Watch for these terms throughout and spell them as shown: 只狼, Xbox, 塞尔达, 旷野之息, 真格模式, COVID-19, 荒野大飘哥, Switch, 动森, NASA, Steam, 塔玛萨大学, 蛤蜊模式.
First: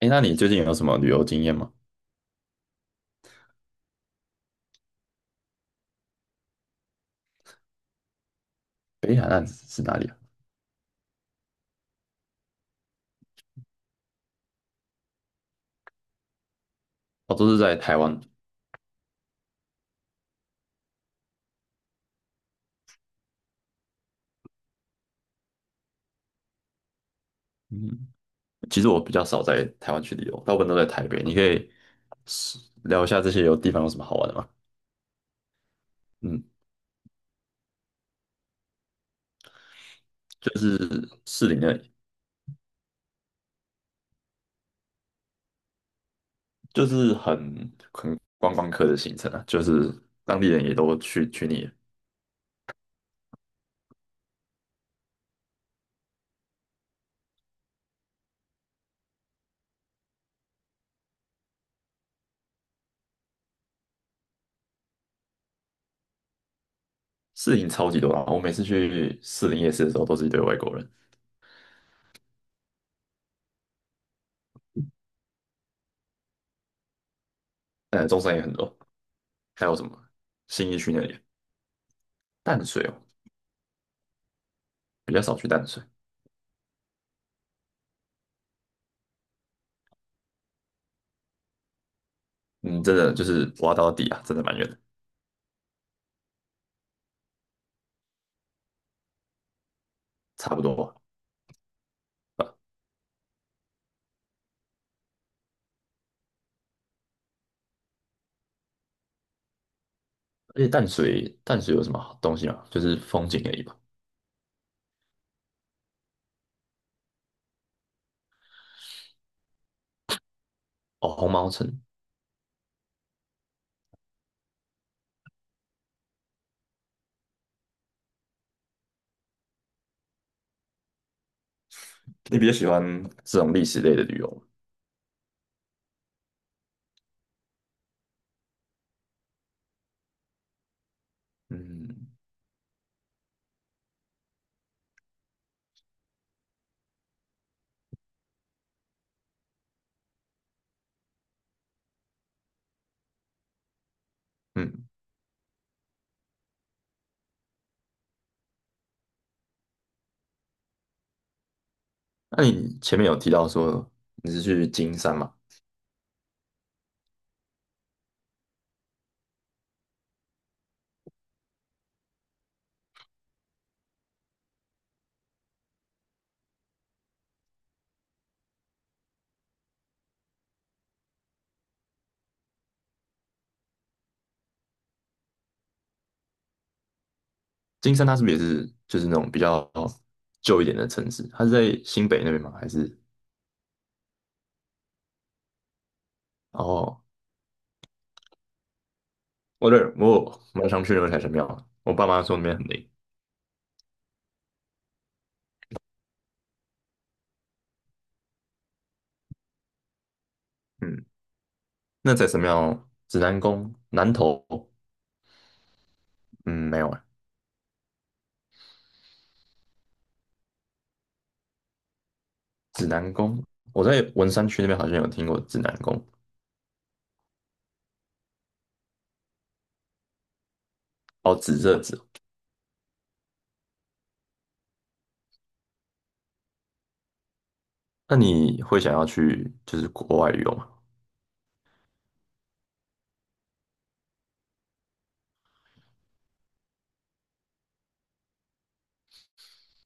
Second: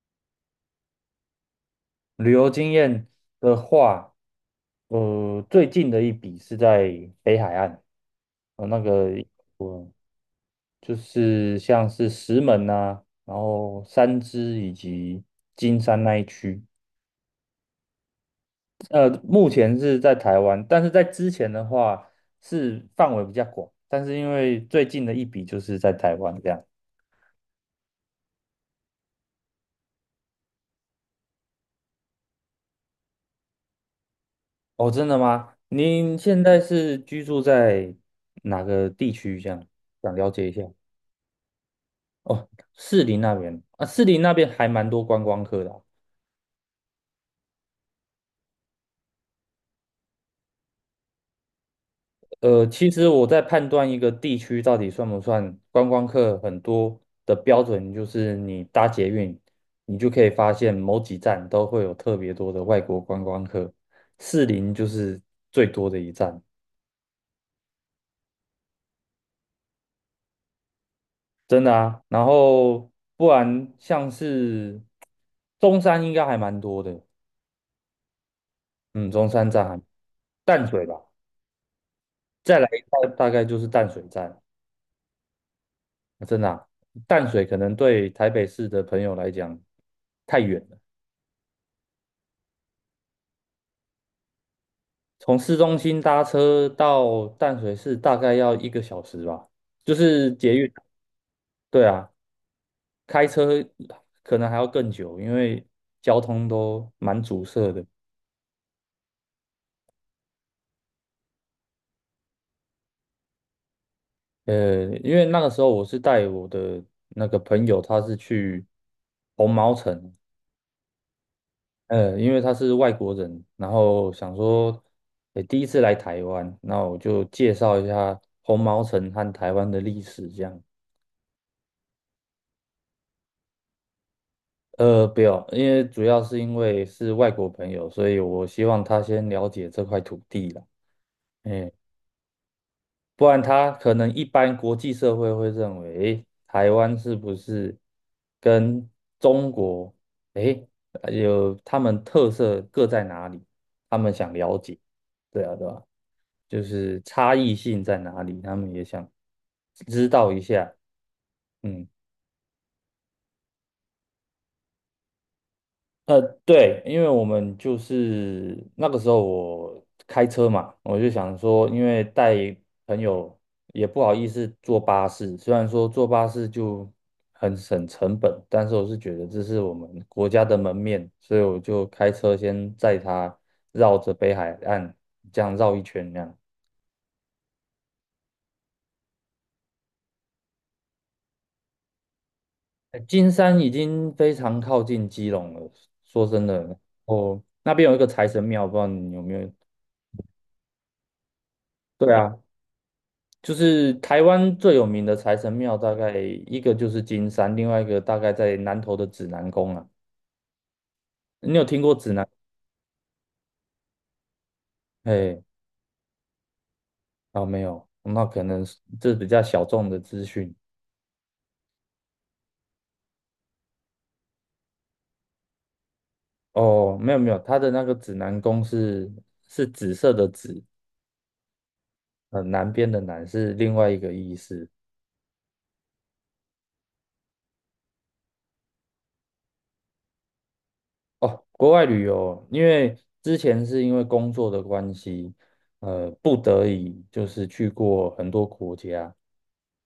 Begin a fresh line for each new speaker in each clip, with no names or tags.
哎，那你最近有什么旅游经验吗？
旅游经验的话，最近的一笔是在北海岸，呃，那个
北海岸是哪里啊？
就是像是石门呐，然后三芝以及金山那一区，
哦，都是在台湾。
目前是在台湾，但是在之前的话是范围比较广，但是因为最近的一笔就是在台湾这样。
嗯，其实我比较少在台湾去旅游，大部分都在台北。你可以是聊一下这些有地方有什么好玩的吗？
哦，真的吗？您现
嗯，
在是居住在哪个地区？这样想了解
就
一下。
是士林那里，
哦，士林那边啊，士林那边还蛮多观光客的啊。
就是很观光客的行程啊，就是当地人也都去腻了。
其实我在判断一个地区到底算不算观光客很多的标准，就是你搭捷运，你就可以发现某几站都会有特别多的外国观光客，士林就是最多的一站，
士林超级多啊，我每次去士林夜市的时候都是一堆外国人，
真的啊。然后不然像是中山应该还蛮多的。
中山也很多，
嗯，中山站。
还有
还
什么
淡
新义
水
区
吧，
那里，
再
淡
来一
水哦，
大概就是淡水站。
比较少去淡水。
啊，真的啊。淡水可能对台北市的朋友来讲太远了，
嗯，真的就是挖到底啊，真的蛮远的。
从市中心搭车到淡水市大概要一个小时吧，就是捷
差不
运。
多吧。
对啊，
呃
开车可能还要更久，因为交通都蛮阻塞的。
而且淡水有什么好东西吗？就是风景而已吧。
因为那个时候我是带我的那个朋友，他是去红毛城，
哦，红毛城，
因为他是外国人，然后想说，第一次来台湾，那我就介绍一下红毛城和台湾的历史，这样。
你比较喜欢这种历史类的旅游吗？
不要，因为主要是因为是外国朋友，所以我希望他先了解这块土地啦。哎，
嗯
不然他可能一般国际社会会认为，哎，台湾是不是跟中国，哎，有他们特色各在哪里？他们想了解，
嗯，
对啊，对啊。就是差异性在哪里，他们也想知道一下。嗯，
那你前面有提到说你是去金山嘛？
对，因为我们就是那个时候我开车嘛，我就想说，因为带朋友也不好意思坐巴士，虽然说坐巴士就很省成本，但是我是觉得这是我们国家的门面，所以我就开车先载他绕着北海岸这样绕一圈那样。
金山它是不是也是就是那种比较旧一点的城市？它是在新北那边吗？还是
哎，金山已经非常靠近基隆了。说真的，
哦，
哦，那边有一个财神庙，不知道你有没有？
我这我蛮想去那个财神庙的，我爸
对
妈说
啊，
那边很灵。
就是台湾最有名的财神庙，大概一个就是金山，另外一个大概在南投的指南宫啊。
嗯，
你有听过指
那财
南？
神庙、指南宫、南头，
哎，
嗯，没有
哦，没有，那可能是这比较小众的资讯。
指南宫，我在文山区那边好像有听过指南宫，
哦，没有没有，它的那个指南宫是是紫色的紫，
哦，指这指哦
南边的南是另外一个意思。
那你会想要去就是国外旅游吗？
哦，国外旅游，因为之前是因为工作的关系，不得已就是去过很多国家。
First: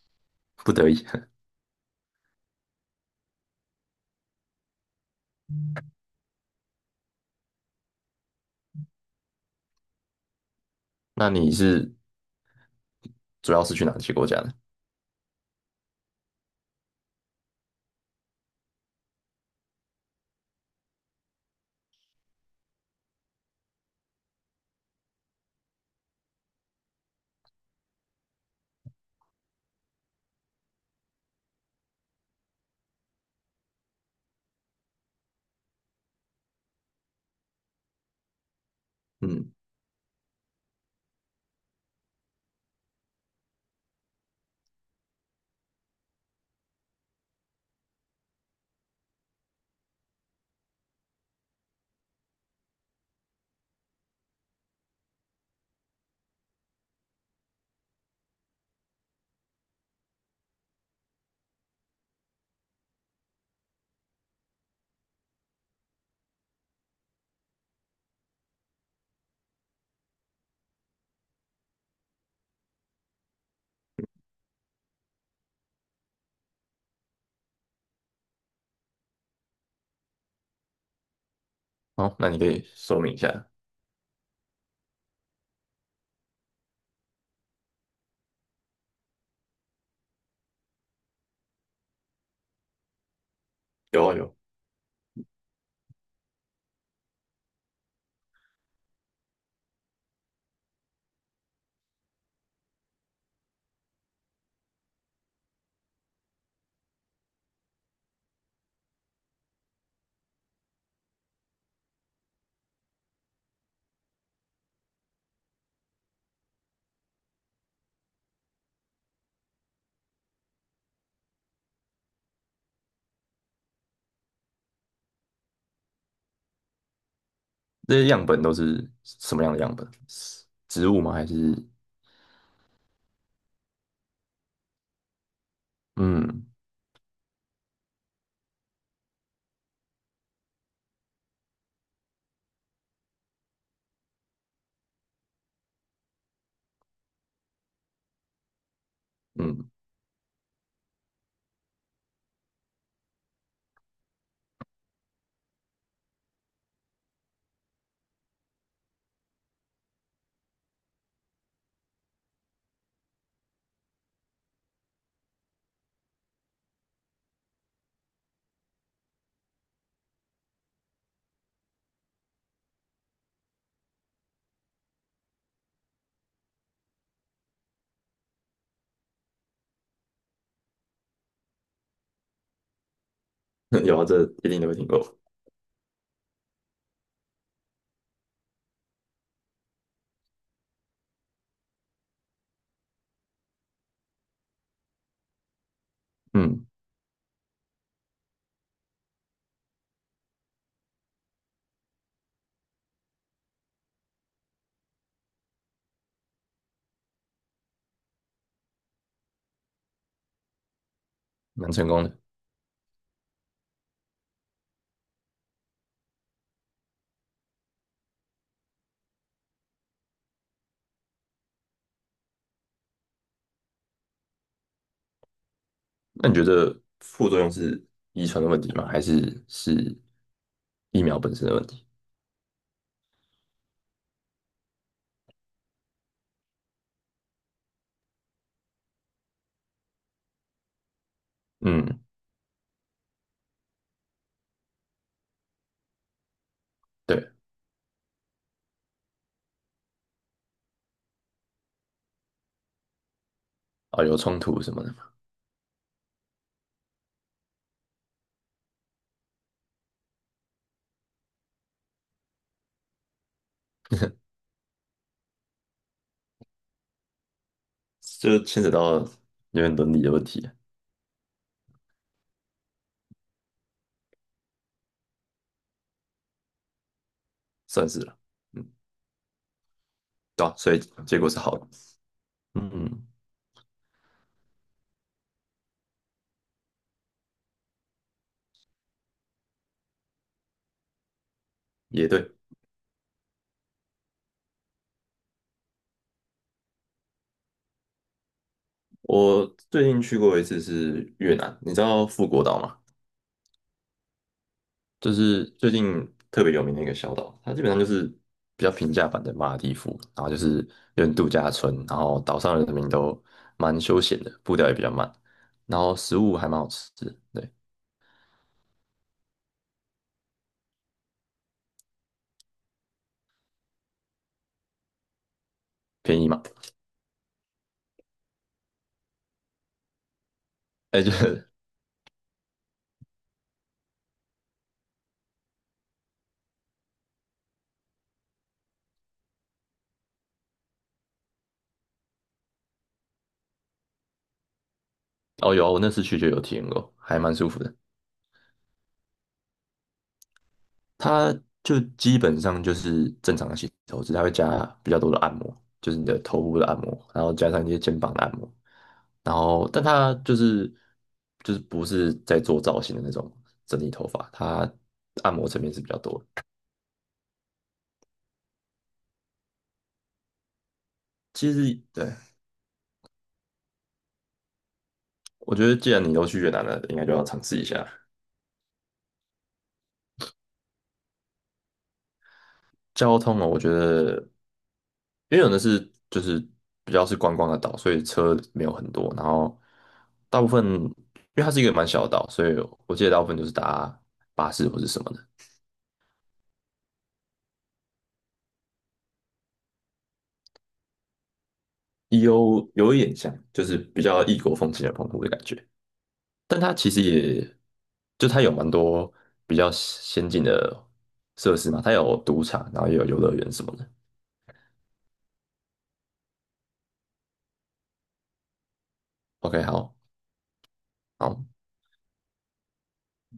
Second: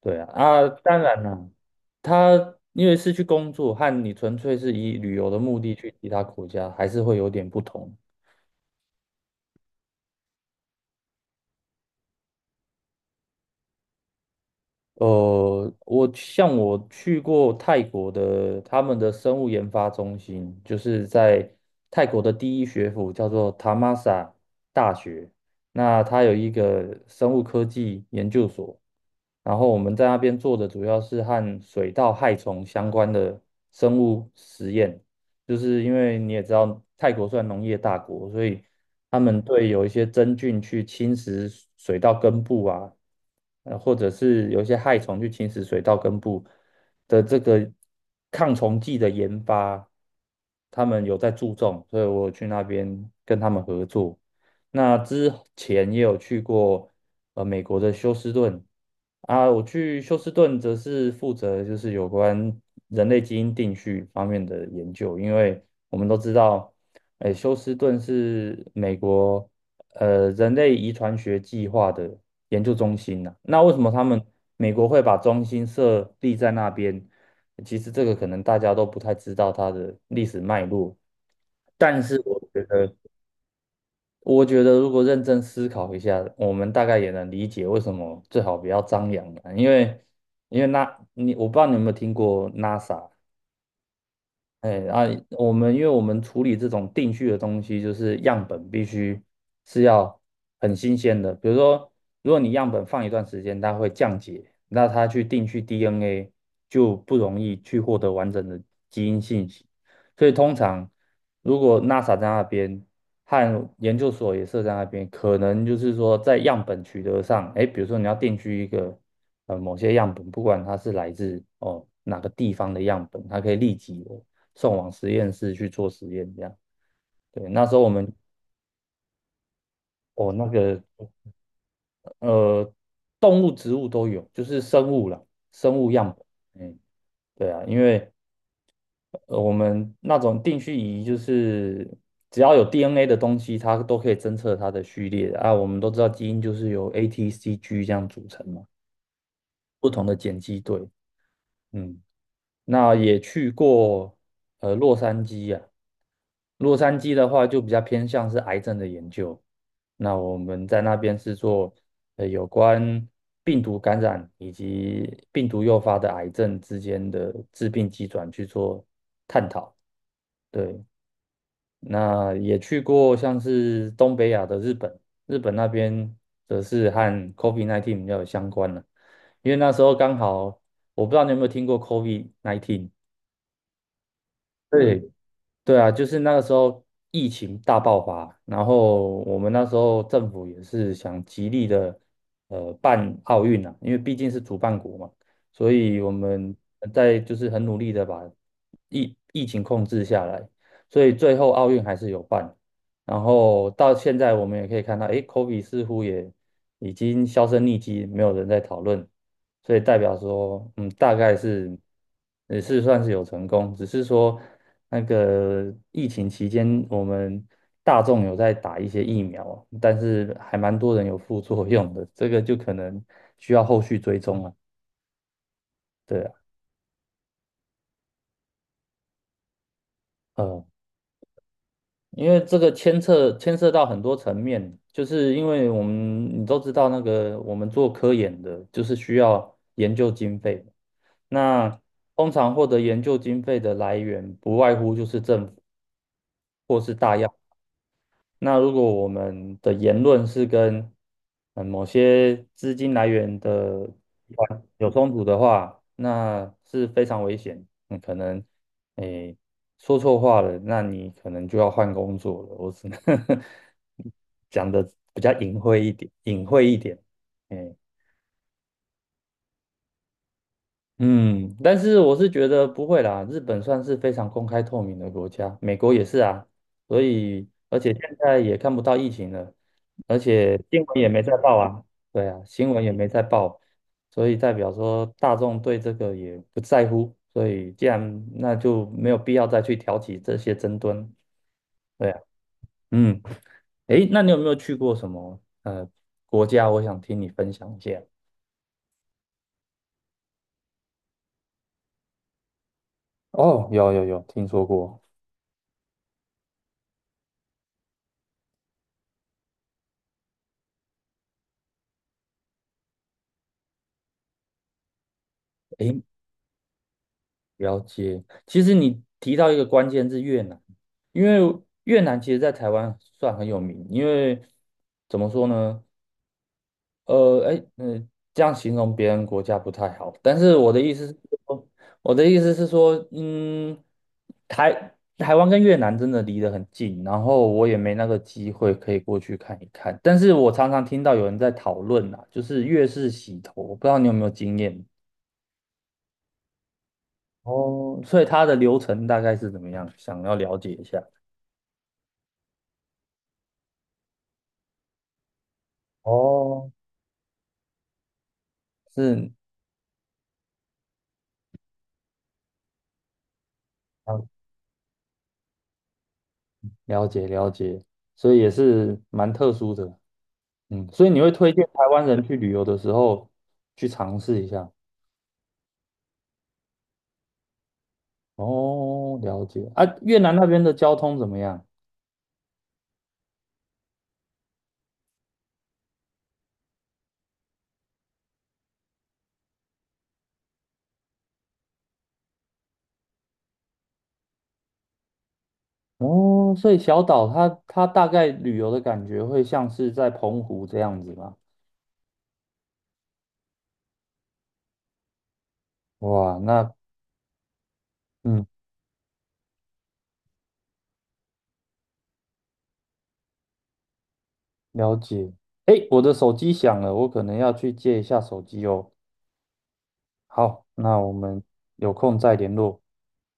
对啊，啊，
不得
当
已，
然了，他因为是去工作，和你纯粹是以旅游的目的去其他国家，还是会有点不同。
那你是主要是去哪些国家呢？
我像我去过泰国的，他们的生物研发中心就是在泰国的第一学府，叫做塔玛萨大学。那它有一个生物科技研究所，然后我们在那边做的主要是和水稻害虫相关的生物实验，就是因为你也知道泰国算农业大国，所以他们嗯
嗯，
对有一些真菌去侵蚀水稻根部啊。或者是有一些害虫去侵蚀水稻根部的这个抗虫剂的研发，他们有在注重，所以我有去那边跟他们合作。那之前也有去过美国的休斯顿啊，我去休斯顿则是负责就是有关人类基因定序方面的研究，因为我们都知道，哎，休斯顿是美国人类遗传学计划的研究中心呐，那为什么他们美国会把中心设立在那边？其实这个可能大家都不太知道它的历史脉络，但
好，
是
那你可以说明一下。
我觉得如果认真思考一下，我们大概也能理解为什么最好不要张扬了，因为那你我不知道你有没有听过 NASA，
有啊有，
哎啊，因为我们处理这种定序的东西，就是样本必须是要很新鲜的。比如说，如果你样本放一段时间，它会降解，那它去定序 DNA 就不容易去获得完整的基因信息。所以通常，如果 NASA 在那边和研究所也设在那边，可能就是说在样本取得上，哎，比如说你要定居一个某些样本，不管它是来自哦哪个地方的样本，它可以立即送往实验室去做实验，这样。对，那时候我
这些
们。
样本都是什么样的样本？
哦，
是
那个
植物吗？还是
呃，动物、植物都有，就是生物啦，生物样
嗯
本。嗯，对啊，因为我们那种定序仪就是只要有 DNA 的东西，它都可以侦测它的序列啊。我们都知道基因就是由 A、T、C、G 这样组成嘛，
嗯，
不同的碱基对。嗯，那也去过洛杉矶呀。洛杉矶的话就比较偏向是癌症的研究，那我们在那边是做有关病毒感染以及病毒诱发的癌症之间的致病机转去做。对，那也去过像是东北亚的日本，日本那边则是和 COVID-19 比较有相关了，因为那时候刚好我不知道你有没有听过 COVID-19，
有啊，这一定都会听
对，
过。
对啊，就是那个时候疫情大爆发，然后我们那时候政府也是想极力的办奥运啊，因为毕竟是主办国嘛，所以我们
嗯，
在就是很努力的把疫情控制下来，所以最后奥运还是有办。然后到现在我们也可以看到，哎，KOBE 似乎也已经销声匿迹，没有人在讨论，所以代表说，嗯，大概
蛮
是
成功的。
也是算是有成功，只是说那个疫情期间，我们大众有在打一些疫苗，但是还蛮多人有副作用的，这个就可能需要后续追踪了。对
那
啊，
你觉得副作用是遗传的问题吗？还是是
呃，
疫苗本身的问题？
因为这个牵涉到很多层面，就是因为我们你都知道，那个我们做科研的，就是需要研究经费。那
嗯，
通常获得研究经费的来源，不外乎就是政府。或是大
对，
药。那如果我们的言论是跟嗯某些资金来源的
啊，有
集
冲突
团
什么
有
的。
冲突的话，那是非常危险。你可能诶说错话了，那你可能就要换工作了。我只能 讲的比较隐晦一点，隐晦一点。诶
就牵扯到有点伦理的问题，
嗯，但是我是觉得不会啦，日本算是非常公开透明的国家，美国也是啊，所以而
算
且
是
现
了。
在也
嗯，
看不到疫情了。而
对啊，
且
所以
新闻也
结
没
果
在
是好
报
的。
啊，对啊，新闻也
嗯，
没在报，所以代表说大众对这个也不在乎，所以既然那就没有必要再去挑起这些争端，
也
对啊，
对。
嗯，诶，那你有没有去过什么国家？我想听你分享一下。
我最近去过一次是越南，你知道富国岛吗？
哦，有有有，听说过。
就是最近特别有名的一个小岛，它基本上就是比较平价版的马尔代夫，然后就是有点度假村，然后岛上的人民都蛮休闲的，步调也比较慢，然后
诶，
食物还蛮好吃的，对，
了解。其实你提到一个关键字越南，因为越南其实在台湾算很有名，因为怎么说呢？
便宜嘛。
哎，嗯，这样形容别人国家不太好，但是
哎、就是
说，我的意思是说，嗯，台湾跟越南真的离得很近，然后我也没那个机会可以过去看一看，但是我常常听到有人在讨论啊，就是越式洗头，我不知道你有没有经验。
哦有啊我那次去就有体验过，还蛮舒服的。
哦，所以它的流程大概是怎么样，想要了解一下。
它就基本上就是正常的洗头，只是它会加比较多的按摩，就是你的头部的
哦，
按摩，然后加上一些肩膀的按摩，
是
然后但它就是不是在做造型的那种整理头
了
发，它按摩层面是比较多的
了解了解，所以也是蛮特殊的。嗯，所以你会推
其
荐
实
台湾
对，
人去旅游的时候去尝试一下。
我觉得既然你都去越南了，应该就要尝试一下。
哦，了解。啊，越南那边的交通怎么样？
交通哦，我觉得，因为有的是就是比较是观光的岛，所以车没有很多，然后大部分因为它是一个蛮小的岛，所以我记得大部分就是搭巴士或是什么的，
哦，所以小岛它大概旅游的感觉会像是在澎湖这样子吗？
有有一点像，就是比较异国风情的澎湖的感觉，
哇，
但
那
它其实也就它
嗯，
有蛮多比较先进的设施嘛，它有赌场，然后也有游乐园什么的。
了解。诶，我的手机响了，我可能要去接一下手机哦。
OK，好，
好，那我们
好，
有空再联络。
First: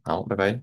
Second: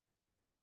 好，拜拜。